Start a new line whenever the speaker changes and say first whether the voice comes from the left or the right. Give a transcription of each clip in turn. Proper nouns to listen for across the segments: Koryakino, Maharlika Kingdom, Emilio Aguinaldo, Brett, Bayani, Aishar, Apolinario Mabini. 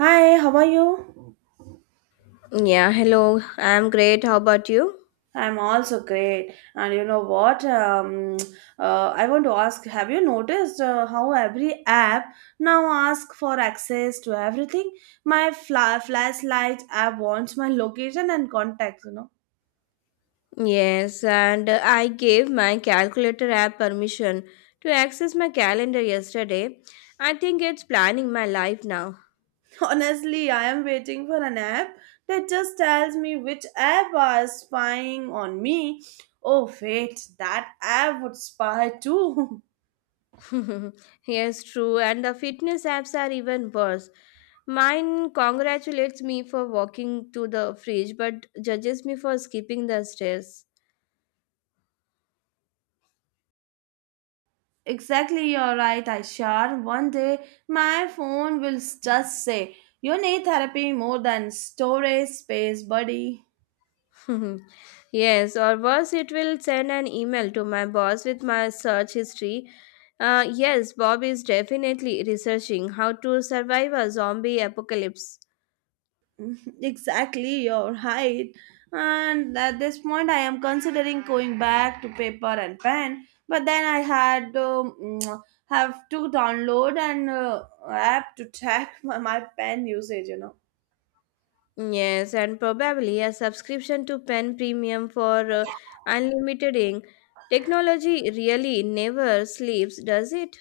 right: Hi, how are you?
left: Yeah, hello. I'm great. How about you?
right: I'm also great. And you know what? I want to ask, have you noticed how every app now asks for access to everything? My flashlight app wants my location and contacts.
left: Yes, and I gave my calculator app permission to access my calendar yesterday. I think it's planning my life now.
right: Honestly, I am waiting for an app that just tells me which app are spying on me. Oh, wait, that app would spy too.
left: Yes, true. And the fitness apps are even worse. Mine congratulates me for walking to the fridge but judges me for skipping the stairs.
right: Exactly, you're right, Aishar. One day, my phone will just say, You need therapy more than storage space, buddy.
left: Yes, or worse, it will send an email to my boss with my search history. Yes, Bob is definitely researching how to survive a zombie apocalypse.
right: Exactly, you're right. And at this point, I am considering going back to paper and pen. But then I had have to download an app to track my pen usage.
left: Yes, and probably a subscription to Pen Premium for unlimited ink. Technology really never sleeps, does it?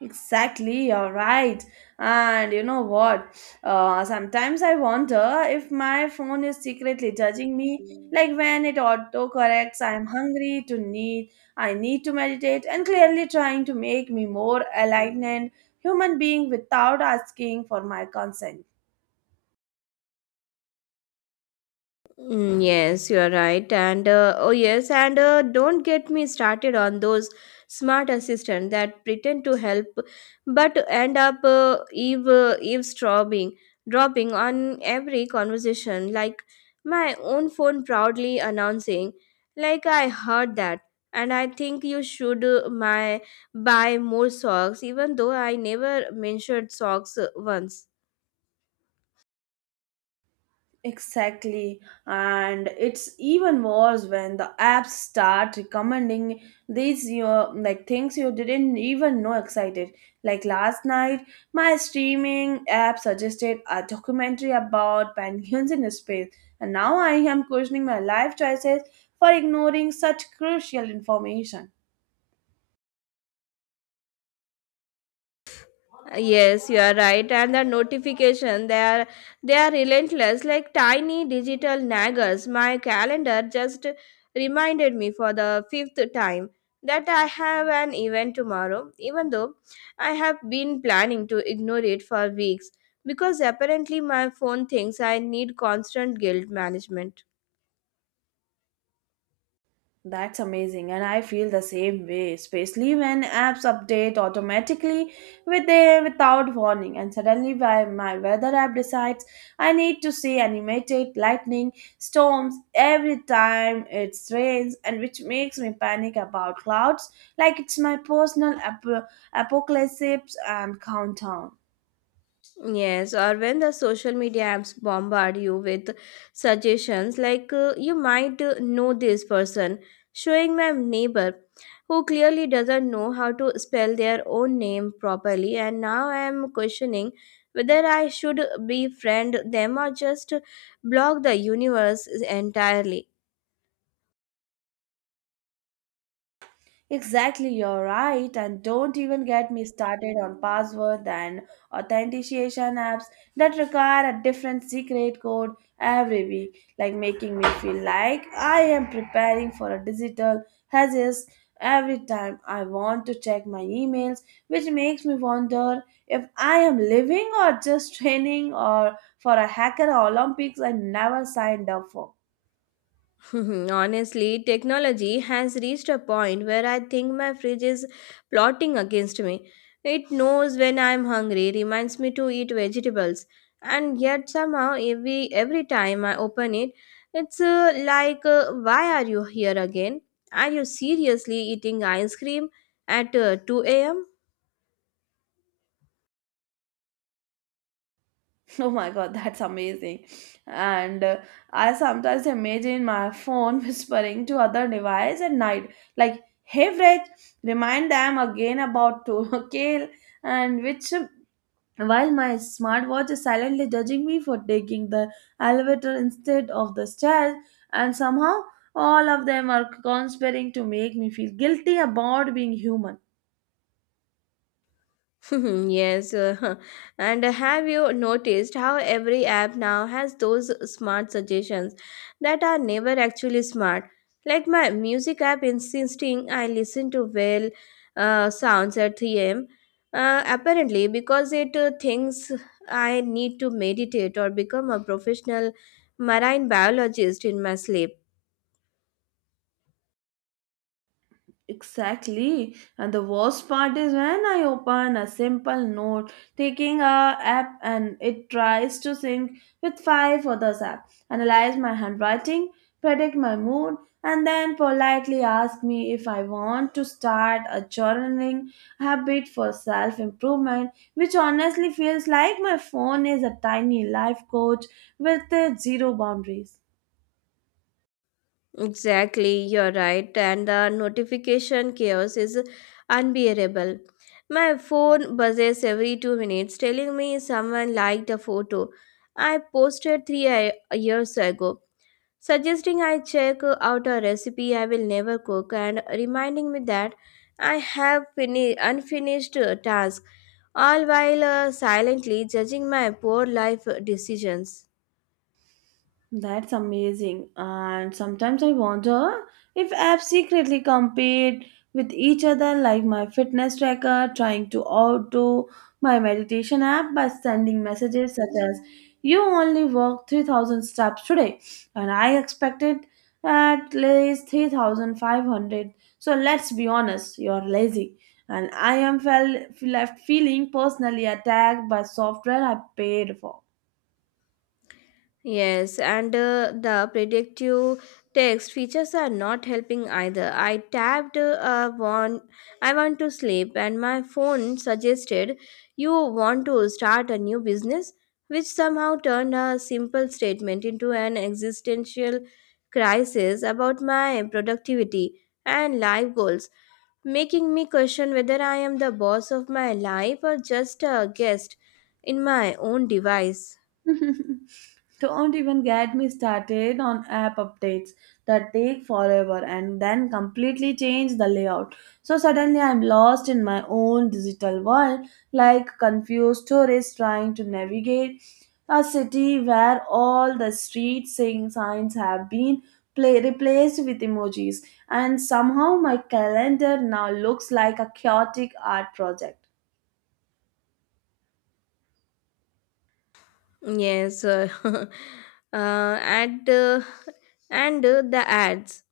right: Exactly, you're right. And you know what? Sometimes I wonder if my phone is secretly judging me, like when it autocorrects, I'm hungry to need, I need to meditate, and clearly trying to make me more enlightened human being without asking for my consent.
left: Mm, yes, you are right. And oh, yes, and don't get me started on those smart assistants that pretend to help but end up eavesdropping dropping on every conversation, like my own phone proudly announcing, like I heard that. And I think you should my buy more socks, even though I never mentioned socks once.
right: Exactly, and it's even worse when the apps start recommending these your like things you didn't even know excited. Like last night, my streaming app suggested a documentary about penguins in space, and now I am questioning my life choices for ignoring such crucial information.
left: Yes, you are right. And the notification, they are relentless, like tiny digital naggers. My calendar just reminded me for the fifth time that I have an event tomorrow, even though I have been planning to ignore it for weeks because apparently my phone thinks I need constant guilt management.
right: That's amazing, and I feel the same way, especially when apps update automatically with a, without warning, and suddenly my weather app decides I need to see animated lightning storms every time it rains, and which makes me panic about clouds like it's my personal apocalypse and countdown.
left: Yes, or when the social media apps bombard you with suggestions like you might know this person, showing my neighbor who clearly doesn't know how to spell their own name properly, and now I am questioning whether I should befriend them or just block the universe entirely.
right: Exactly, you're right. And don't even get me started on password and authentication apps that require a different secret code every week, like making me feel like I am preparing for a digital hazard every time I want to check my emails, which makes me wonder if I am living or just training or for a hacker Olympics I never signed up for.
left: Honestly, technology has reached a point where I think my fridge is plotting against me. It knows when I'm hungry, reminds me to eat vegetables, and yet somehow every time I open it, it's like, "Why are you here again? Are you seriously eating ice cream at 2 a.m.?"
right: Oh my god, that's amazing. And I sometimes imagine my phone whispering to other device at night, like, hey, Brett, remind them again about to kale, and while my smartwatch is silently judging me for taking the elevator instead of the stairs, and somehow all of them are conspiring to make me feel guilty about being human.
left: Yes, and have you noticed how every app now has those smart suggestions that are never actually smart? Like my music app insisting I listen to sounds at 3 a.m. Apparently, because it thinks I need to meditate or become a professional marine biologist in my sleep.
right: Exactly. And the worst part is when I open a simple note, taking a app and it tries to sync with five others app, analyze my handwriting, predict my mood, and then politely ask me if I want to start a journaling habit for self-improvement, which honestly feels like my phone is a tiny life coach with zero boundaries.
left: Exactly, you're right. And the notification chaos is unbearable. My phone buzzes every 2 minutes telling me someone liked a photo I posted years ago, suggesting I check out a recipe I will never cook and reminding me that I have unfinished task, all while silently judging my poor life decisions.
right: That's amazing. And sometimes I wonder if apps secretly compete with each other, like my fitness tracker trying to outdo my meditation app by sending messages such as, You only walked 3,000 steps today, and I expected at least 3,500. So let's be honest, you're lazy. And I am left feeling personally attacked by software I paid for.
left: Yes, and the predictive text features are not helping either. I tapped want I want to sleep and my phone suggested you want to start a new business, which somehow turned a simple statement into an existential crisis about my productivity and life goals, making me question whether I am the boss of my life or just a guest in my own device.
right: Don't even get me started on app updates that take forever and then completely change the layout. So suddenly I'm lost in my own digital world, like confused tourists trying to navigate a city where all the street signs have been replaced with emojis, and somehow my calendar now looks like a chaotic art project.
left: Yes, uh, and uh, and the ads,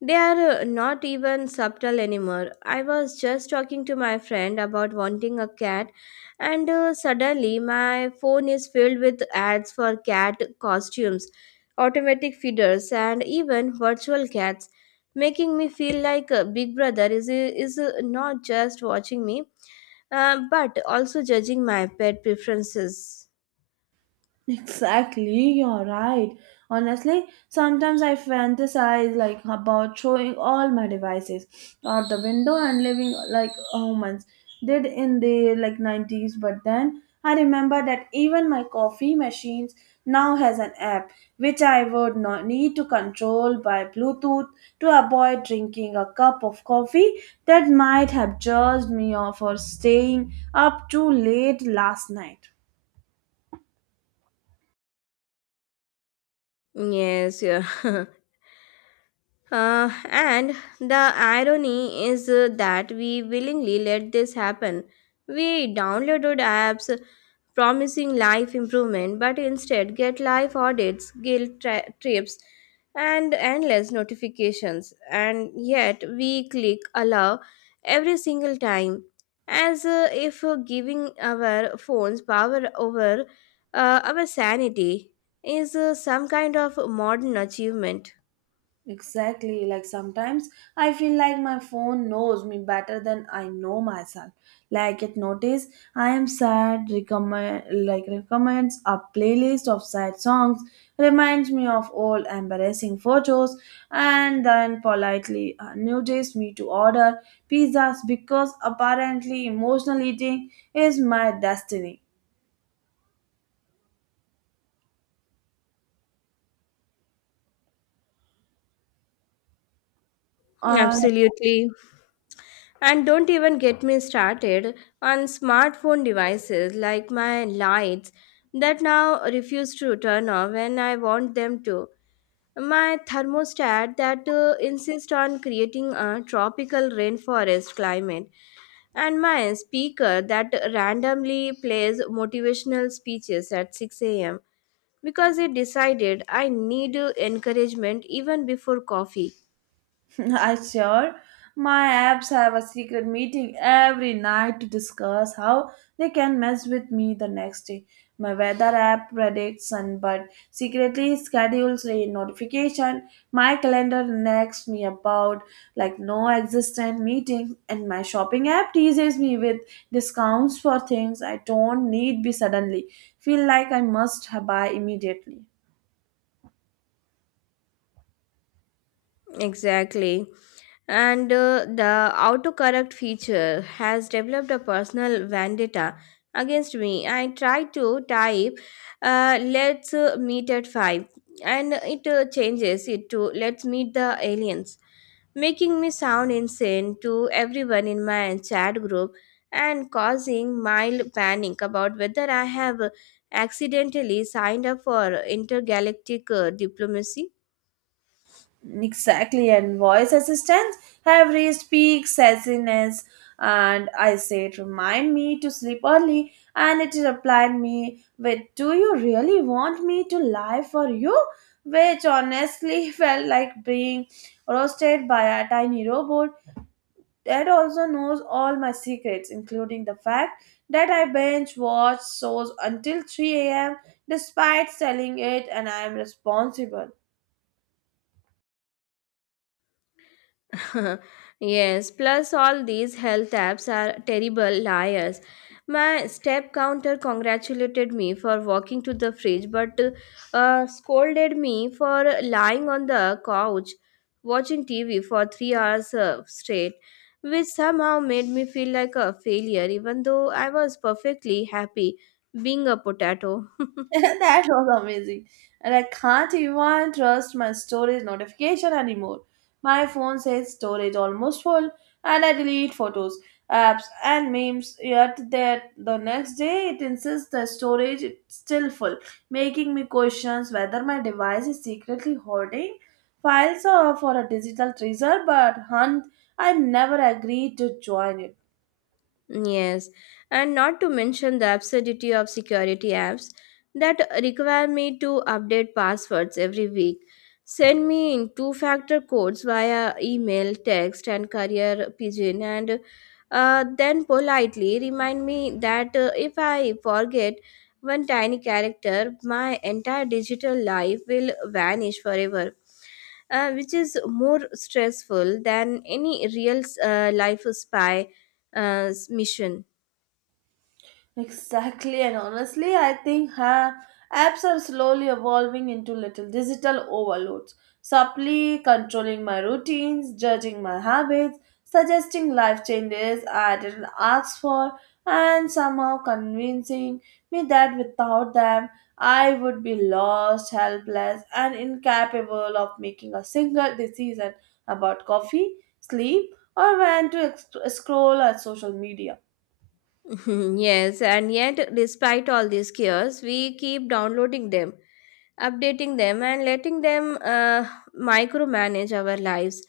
left: they are not even subtle anymore. I was just talking to my friend about wanting a cat, and suddenly my phone is filled with ads for cat costumes, automatic feeders, and even virtual cats, making me feel like Big Brother is not just watching me, but also judging my pet preferences.
right: Exactly, you're right. Honestly, sometimes I fantasize like about throwing all my devices out the window and living like humans did in the like 90s. But then I remember that even my coffee machines now has an app which I would not need to control by Bluetooth to avoid drinking a cup of coffee that might have judged me off for staying up too late last night.
left: Yes, yeah. And the irony is that we willingly let this happen. We downloaded apps promising life improvement, but instead get life audits, trips, and endless notifications. And yet we click allow every single time, as if giving our phones power over our sanity is some kind of modern achievement.
right: Exactly. Like sometimes I feel like my phone knows me better than I know myself. Like it notice I am sad, recommend like recommends a playlist of sad songs, reminds me of old embarrassing photos, and then politely nudges me to order pizzas because apparently emotional eating is my destiny. Uh,
left: Absolutely. And don't even get me started on smartphone devices like my lights that now refuse to turn off when I want them to. My thermostat that insists on creating a tropical rainforest climate, and my speaker that randomly plays motivational speeches at 6 a.m. because it decided I need encouragement even before coffee.
right: I sure my apps have a secret meeting every night to discuss how they can mess with me the next day. My weather app predicts sun, but secretly schedules a notification. My calendar nags me about like no existent meetings, and my shopping app teases me with discounts for things I don't need. Be suddenly feel like I must buy immediately.
left: Exactly. And the autocorrect feature has developed a personal vendetta against me. I tried to type let's meet at 5 and it changes it to let's meet the aliens, making me sound insane to everyone in my chat group and causing mild panic about whether I have accidentally signed up for intergalactic diplomacy.
right: Exactly, and voice assistants have reached peak sassiness. And I said, Remind me to sleep early, and it replied me with, Do you really want me to lie for you? Which honestly felt like being roasted by a tiny robot that also knows all my secrets, including the fact that I binge watch shows until 3 a.m. despite selling it and I am responsible.
left: Yes, plus all these health apps are terrible liars. My step counter congratulated me for walking to the fridge but scolded me for lying on the couch watching TV for 3 hours straight, which somehow made me feel like a failure even though I was perfectly happy being a potato.
right: That was amazing. And I can't even trust my storage notification anymore. My phone says storage almost full, and I delete photos, apps, and memes. Yet that the next day it insists the storage is still full, making me question whether my device is secretly hoarding files or for a digital treasure. But hunt, I never agreed to join it.
left: Yes, and not to mention the absurdity of security apps that require me to update passwords every week, send me in two factor codes via email, text, and carrier pigeon, and then politely remind me that if I forget one tiny character, my entire digital life will vanish forever. Which is more stressful than any real life spy mission.
right: Exactly, and honestly, I think apps are slowly evolving into little digital overloads, subtly controlling my routines, judging my habits, suggesting life changes I didn't ask for, and somehow convincing me that without them, I would be lost, helpless, and incapable of making a single decision about coffee, sleep, or when to scroll at social media.
left: Yes, and yet, despite all these chaos, we keep downloading them, updating them, and letting them micromanage our lives.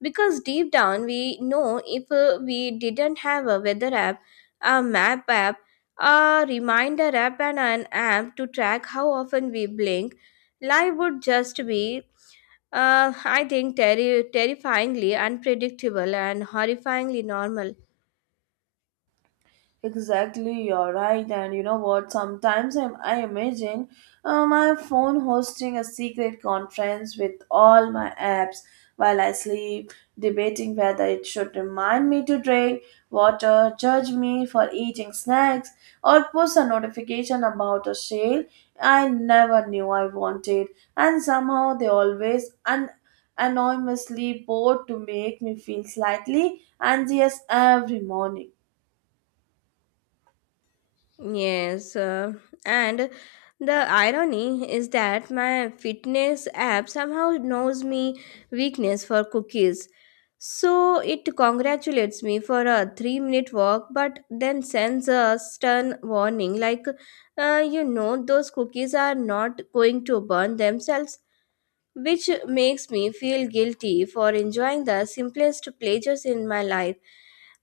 left: Because deep down, we know if we didn't have a weather app, a map app, a reminder app, and an app to track how often we blink, life would just be, I think, terrifyingly unpredictable and horrifyingly normal.
right: Exactly, you're right. And you know what? Sometimes I imagine my phone hosting a secret conference with all my apps while I sleep, debating whether it should remind me to drink water, judge me for eating snacks, or post a notification about a sale I never knew I wanted. And somehow they always anonymously bored to make me feel slightly anxious every morning.
left: Yes, and the irony is that my fitness app somehow knows me weakness for cookies. So it congratulates me for a 3-minute walk but then sends a stern warning like you know those cookies are not going to burn themselves, which makes me feel guilty for enjoying the simplest pleasures in my life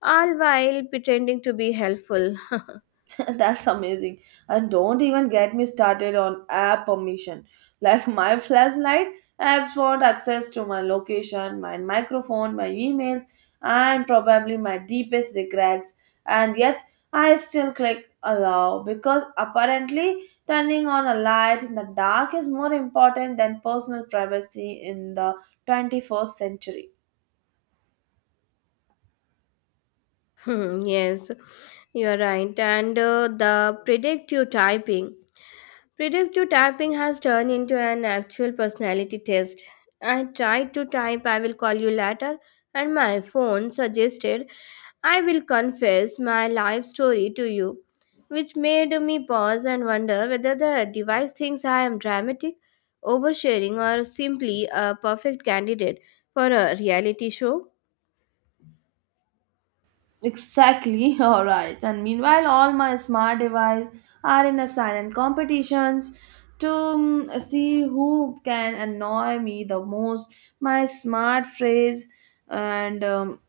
left: all while pretending to be helpful.
right: That's amazing. And don't even get me started on app permission. Like my flashlight apps want access to my location, my microphone, my emails, and probably my deepest regrets. And yet I still click allow because apparently turning on a light in the dark is more important than personal privacy in the 21st century.
left: Hmm, yes, you are right. And the predictive typing. Predictive typing has turned into an actual personality test. I tried to type, I will call you later, and my phone suggested, I will confess my life story to you, which made me pause and wonder whether the device thinks I am dramatic, oversharing, or simply a perfect candidate for a reality show.
right: Exactly, all right. And meanwhile, all my smart devices are in a silent competitions to see who can annoy me the most. My smart phrase and um,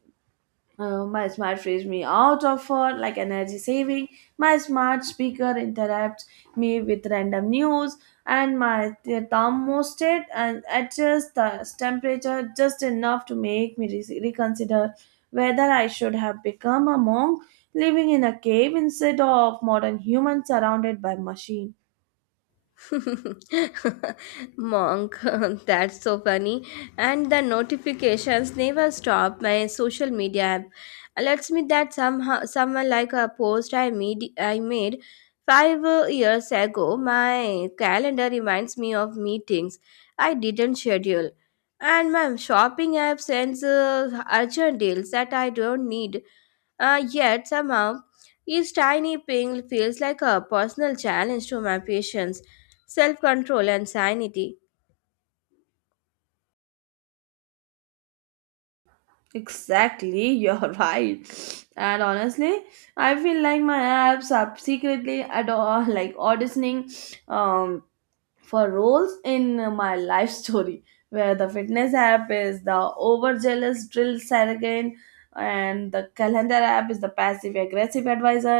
right: uh, my smart frees me out of her like energy saving. My smart speaker interrupts me with random news, and my thermostat and adjusts the temperature just enough to make me reconsider whether I should have become a monk living in a cave instead of modern humans surrounded by machine.
left: Monk, that's so funny. And the notifications never stop. My social media app alerts me that somehow someone like a post I made five years ago. My calendar reminds me of meetings I didn't schedule, and my shopping app sends urgent deals that I don't need. Yet somehow, each tiny ping feels like a personal challenge to my patience, self control, and sanity.
right: Exactly, you're right. And honestly, I feel like my apps are secretly adore like auditioning um for roles in my life story where the fitness app is the overzealous drill sergeant and the calendar app is the passive aggressive advisor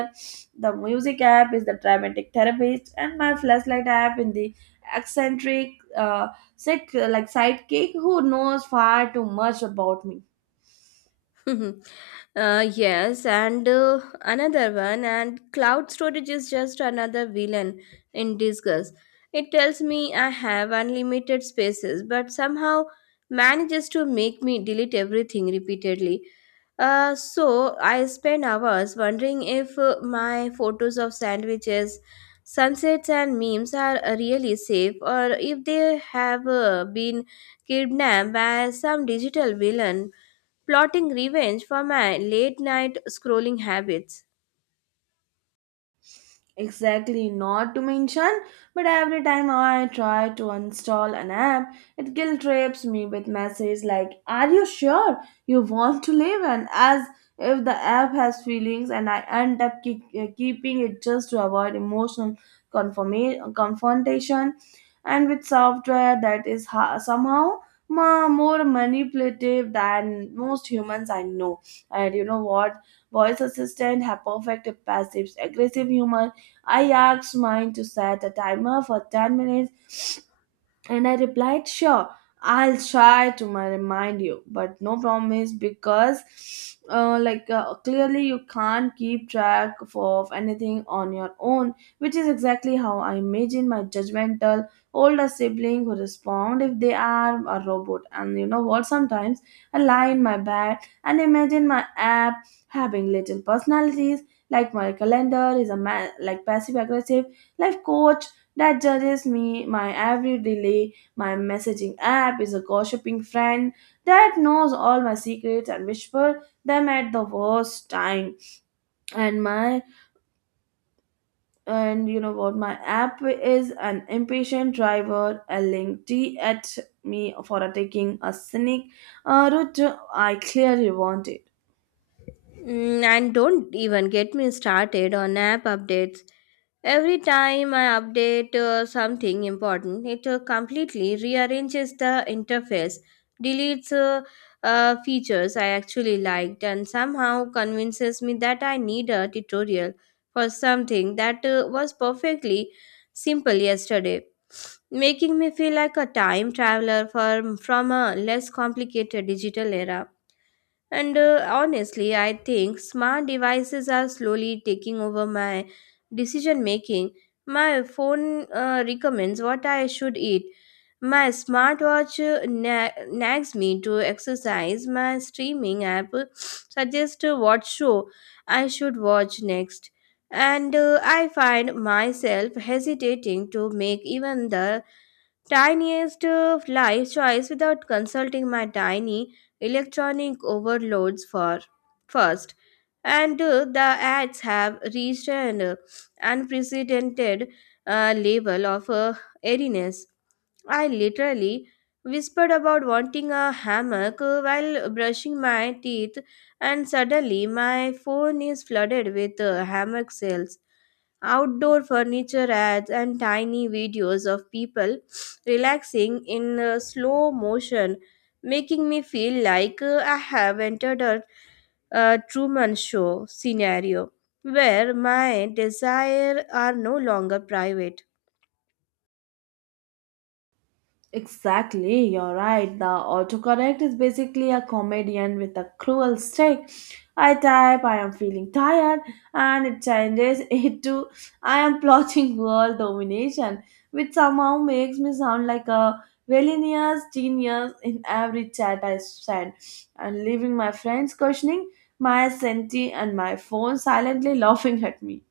right: the music app is the dramatic therapist and my flashlight app in the eccentric uh, sick like sidekick who knows far too much about me.
left: Yes, and another one, and cloud storage is just another villain in disguise. It tells me I have unlimited spaces, but somehow manages to make me delete everything repeatedly. So I spend hours wondering if my photos of sandwiches, sunsets, and memes are really safe, or if they have been kidnapped by some digital villain plotting revenge for my late night scrolling habits.
right: Exactly, not to mention, but every time I try to install an app, it guilt trips me with messages like, Are you sure you want to live? And as if the app has feelings, and I end up keeping it just to avoid emotional confrontation. And with software that is somehow more manipulative than most humans I know. And you know what? Voice assistant have perfect passive aggressive humor I asked mine to set a timer for 10 minutes and I replied, Sure, I'll try to my remind you, but no promise because, clearly you can't keep track of anything on your own, which is exactly how I imagine my judgmental older sibling who respond if they are a robot. And you know what? Sometimes I lie in my bed and imagine my app having little personalities. Like my calendar is a man, like passive aggressive life coach that judges me, my every delay, my messaging app is a gossiping friend that knows all my secrets and whisper them at the worst time. And my and you know what my app is an impatient driver yelling tea at me for taking a scenic route I clearly wanted.
left: Mm, and don't even get me started on app updates. Every time I update something important, it completely rearranges the interface, deletes features I actually liked, and somehow convinces me that I need a tutorial for something that was perfectly simple yesterday, making me feel like a time traveler from a less complicated digital era. And honestly, I think smart devices are slowly taking over my decision making. My phone recommends what I should eat. My smartwatch nags me to exercise. My streaming app suggests what show I should watch next. And I find myself hesitating to make even the tiniest life choice without consulting my tiny electronic overloads for first. And the ads have reached an unprecedented level of airiness. I literally whispered about wanting a hammock while brushing my teeth, and suddenly my phone is flooded with hammock sales, outdoor furniture ads, and tiny videos of people relaxing in slow motion, making me feel like I have entered a Truman Show scenario where my desire are no longer private.
right: Exactly, you're right. The autocorrect is basically a comedian with a cruel stick. I type, I am feeling tired, and it changes it to I am plotting world domination, which somehow makes me sound like a villainous genius in every chat I send, and leaving my friends questioning my sanity and my phone silently laughing at me.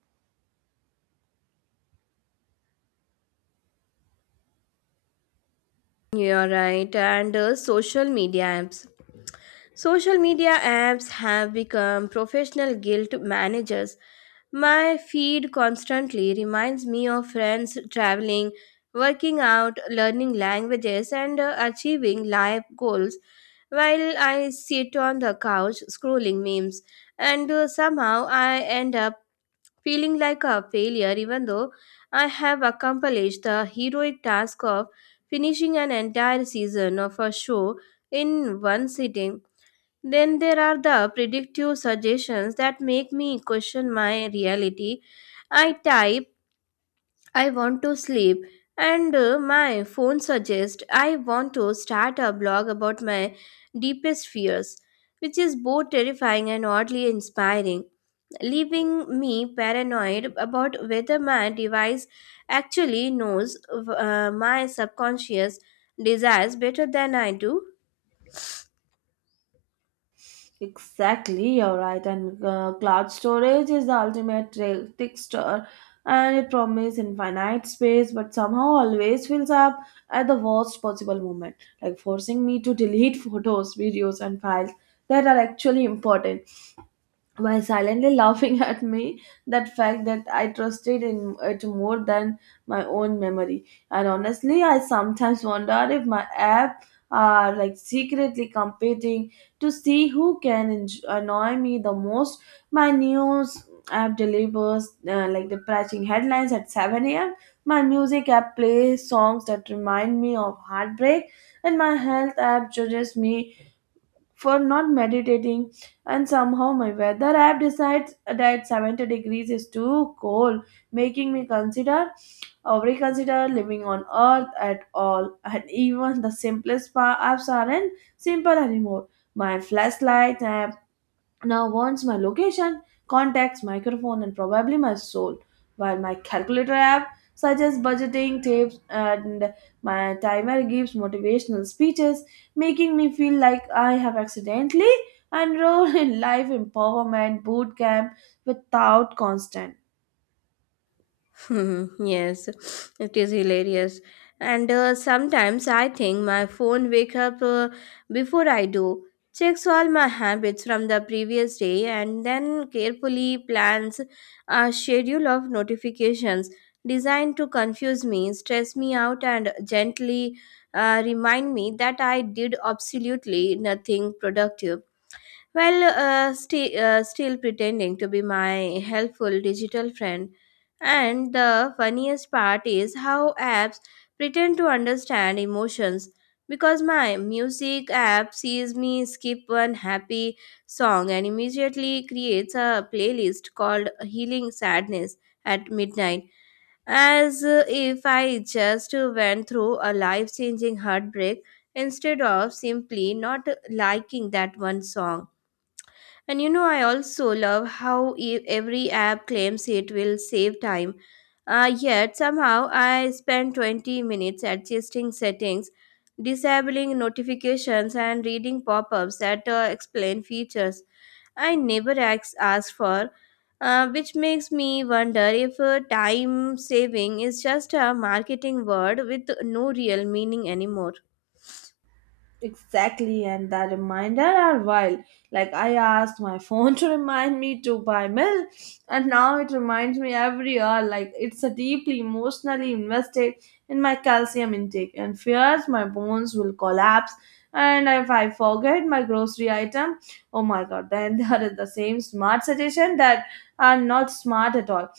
left: You're right. And social media apps, social media apps have become professional guilt managers. My feed constantly reminds me of friends traveling, working out, learning languages, and achieving life goals while I sit on the couch scrolling memes. And somehow I end up feeling like a failure, even though I have accomplished the heroic task of finishing an entire season of a show in one sitting. Then there are the predictive suggestions that make me question my reality. I type, I want to sleep, and my phone suggests I want to start a blog about my deepest fears, which is both terrifying and oddly inspiring, leaving me paranoid about whether my device actually knows my subconscious desires better than I do.
right: Exactly, you're right. And cloud storage is the ultimate trickster, and it promises infinite space, but somehow always fills up at the worst possible moment, like forcing me to delete photos, videos, and files that are actually important, while silently laughing at me that fact that I trusted in it more than my own memory. And honestly, I sometimes wonder if my app are like secretly competing to see who can annoy me the most. My news app delivers like depressing headlines at 7 a.m. My music app plays songs that remind me of heartbreak, and my health app judges me for not meditating, and somehow my weather app decides that 70 degrees is too cold, making me consider or reconsider living on earth at all. And even the simplest apps aren't simple anymore. My flashlight app now wants my location, contacts, microphone, and probably my soul. While my calculator app suggests budgeting tips and my timer gives motivational speeches, making me feel like I have accidentally enrolled in life empowerment boot camp without constant.
left: Hmm, yes, it is hilarious. And sometimes I think my phone wake up before I do, checks all my habits from the previous day, and then carefully plans a schedule of notifications designed to confuse me, stress me out, and gently remind me that I did absolutely nothing productive. Well, still pretending to be my helpful digital friend. And the funniest part is how apps pretend to understand emotions because my music app sees me skip one happy song and immediately creates a playlist called Healing Sadness at midnight as if I just went through a life changing heartbreak instead of simply not liking that one song. And you know, I also love how every app claims it will save time. Yet somehow I spend 20 minutes adjusting settings, disabling notifications, and reading pop ups that explain features I never asked for, which makes me wonder if time saving is just a marketing word with no real meaning anymore.
right: Exactly, and that reminder are wild. Like, I asked my phone to remind me to buy milk, and now it reminds me every hour. Like, it's a deeply emotionally invested in my calcium intake, and fears my bones will collapse. And if I forget my grocery item, oh my god, then there is the same smart suggestion that are not smart at all,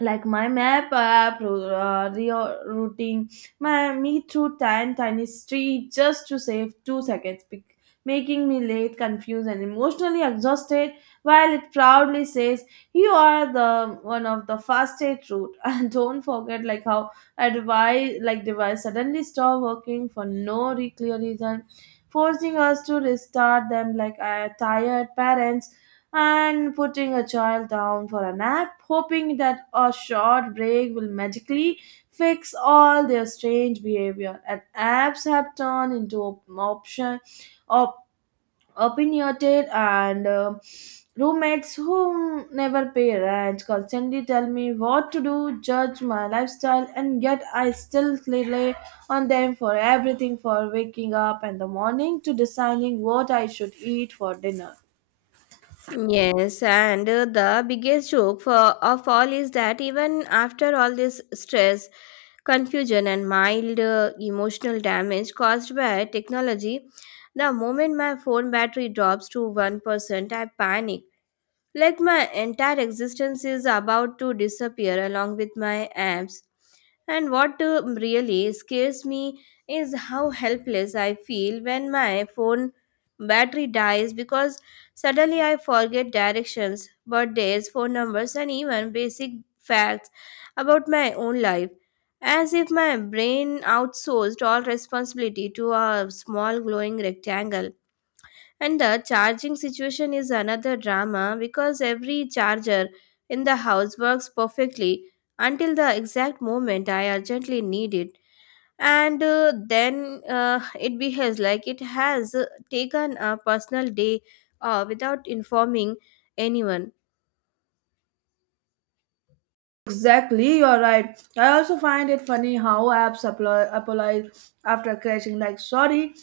right: like my map app, routing my me through tan tiny street just to save 2 seconds, making me late, confused, and emotionally exhausted. While it proudly says you are the one of the fastest route. And don't forget like how a device, like device suddenly stop working for no clear reason, forcing us to restart them like a tired parents and putting a child down for a nap, hoping that a short break will magically fix all their strange behavior. And apps have turned into option, op- opinionated, and roommates who never pay rent, constantly tell me what to do, judge my lifestyle, and yet I still rely on them for everything, for waking up in the morning to deciding what I should eat for dinner.
left: Yes, and the biggest joke for, of all is that even after all this stress, confusion, and mild emotional damage caused by technology, the moment my phone battery drops to 1%, I panic like my entire existence is about to disappear along with my abs. And what really scares me is how helpless I feel when my phone battery dies because suddenly I forget directions, birthdays, phone numbers, and even basic facts about my own life. As if my brain outsourced all responsibility to a small glowing rectangle and the charging situation is another drama because every charger in the house works perfectly until the exact moment I urgently need it. And then it behaves like it has taken a personal day without informing anyone.
right: Exactly, you're right. I also find it funny how apps apologize after crashing, like, sorry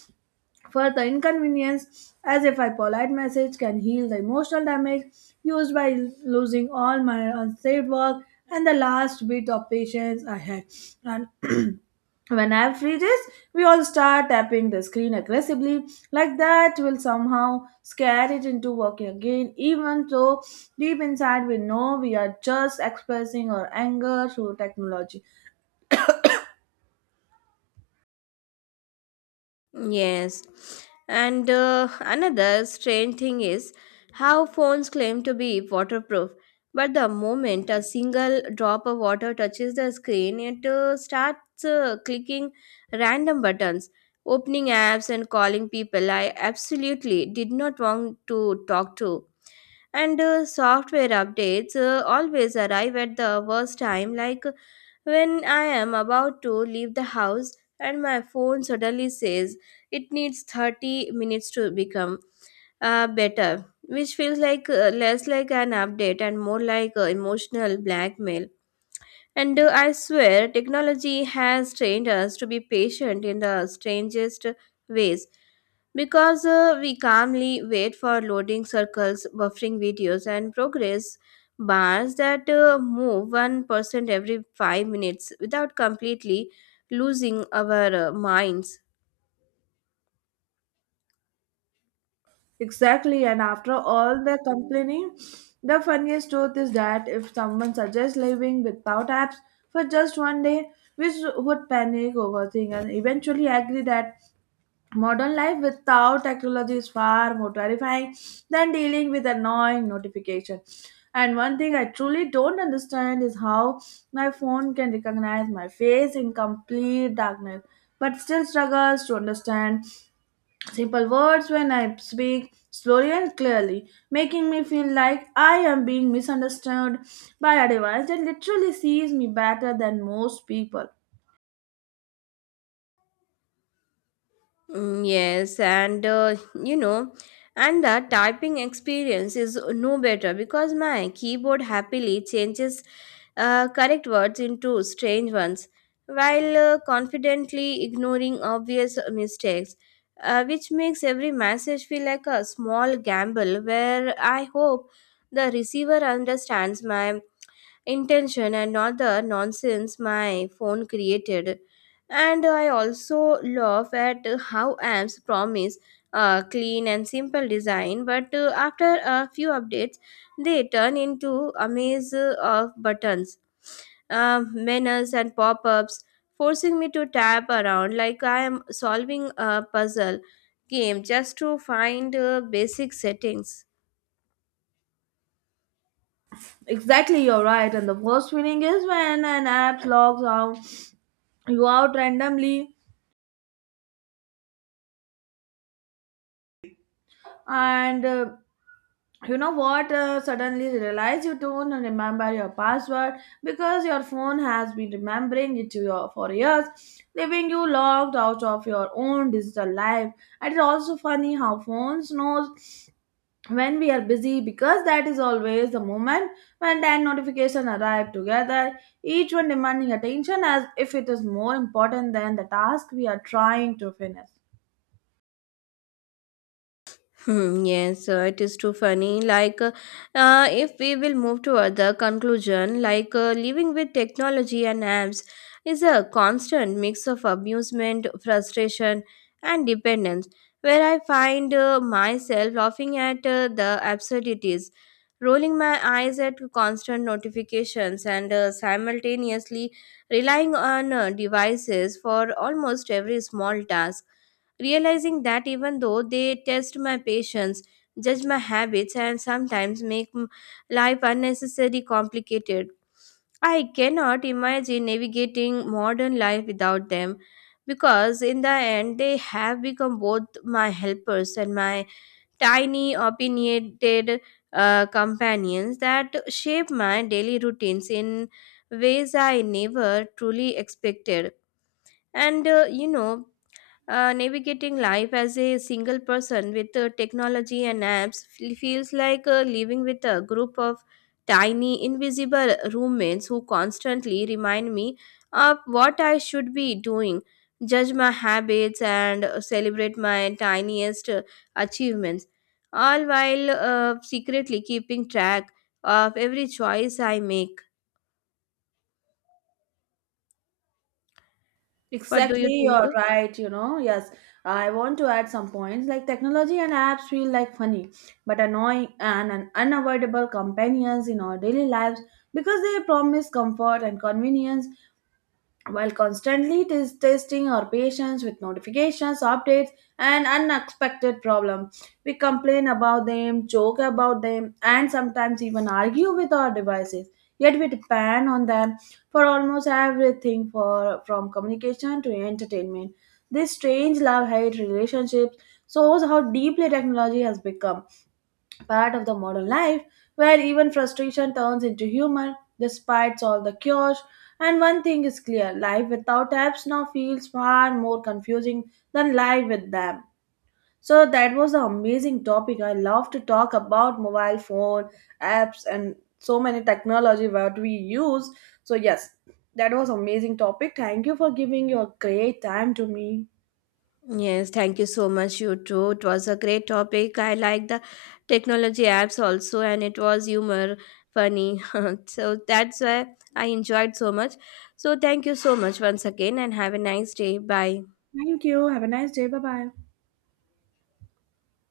right: for the inconvenience, as if a polite message can heal the emotional damage used by losing all my unsaved work and the last bit of patience I had. And when app freezes, we all start tapping the screen aggressively. Like that, will somehow scare it into working again, even though deep inside we know we are just expressing our anger through technology.
left: Yes. And another strange thing is how phones claim to be waterproof, but the moment a single drop of water touches the screen, it starts clicking random buttons, opening apps, and calling people I absolutely did not want to talk to. And software updates always arrive at the worst time, like when I am about to leave the house and my phone suddenly says it needs 30 minutes to become better, which feels like less like an update and more like emotional blackmail. And I swear, technology has trained us to be patient in the strangest ways because we calmly wait for loading circles, buffering videos, and progress bars that move 1% every 5 minutes without completely losing our minds.
right: Exactly, and after all the complaining, the funniest truth is that if someone suggests living without apps for just one day, we would panic, overthink, and eventually agree that modern life without technology is far more terrifying than dealing with annoying notification. And one thing I truly don't understand is how my phone can recognize my face in complete darkness, but still struggles to understand simple words when I speak slowly and clearly, making me feel like I am being misunderstood by a device that literally sees me better than most people.
left: Mm, yes, and you know, and the typing experience is no better because my keyboard happily changes correct words into strange ones while confidently ignoring obvious mistakes, which makes every message feel like a small gamble where I hope the receiver understands my intention and not the nonsense my phone created. And I also love at how apps promise a clean and simple design, but after a few updates, they turn into a maze of buttons, menus, and pop ups, forcing me to tap around like I am solving a puzzle game just to find basic settings.
right: Exactly, you're right. And the worst feeling is when an app logs out you out randomly, and you know what? Suddenly realize you don't remember your password because your phone has been remembering it to your for years, leaving you logged out of your own digital life. And it's also funny how phones knows when we are busy, because that is always the moment when 10 notifications arrive together, each one demanding attention as if it is more important than the task we are trying to finish.
left: Hmm, yes, it is too funny. Like, if we will move to other conclusion, like living with technology and apps is a constant mix of amusement, frustration, and dependence. Where I find myself laughing at the absurdities, rolling my eyes at constant notifications, and simultaneously relying on devices for almost every small task realizing that even though they test my patience, judge my habits, and sometimes make life unnecessarily complicated. I cannot imagine navigating modern life without them because, in the end, they have become both my helpers and my tiny, opinionated companions that shape my daily routines in ways I never truly expected. And navigating life as a single person with technology and apps feels like living with a group of tiny, invisible roommates who constantly remind me of what I should be doing, judge my habits, and celebrate my tiniest achievements, all while secretly keeping track of every choice I make. What do you
right: Exactly,
left: think?
right: you're right, yes. I want to add some points like technology and apps feel like funny but annoying and an unavoidable companions in our daily lives, because they promise comfort and convenience while constantly testing our patience with notifications, updates, and unexpected problems. We complain about them, joke about them, and sometimes even argue with our devices. Yet we depend on them for almost everything, from communication to entertainment. This strange love hate relationship shows how deeply technology has become part of the modern life, where even frustration turns into humor despite all the cures. And one thing is clear, life without apps now feels far more confusing than life with them. So that was an amazing topic. I love to talk about mobile phone apps and so many technology what we use. So yes, that was amazing topic. Thank you for giving your great time to me.
left: Yes, thank you so much, you too. It was a great topic. I like the technology apps also, and it was humor, funny. So that's why I enjoyed so much. So thank you so much once again, and have a nice day. Bye.
right: Thank you. Have a nice day. Bye bye.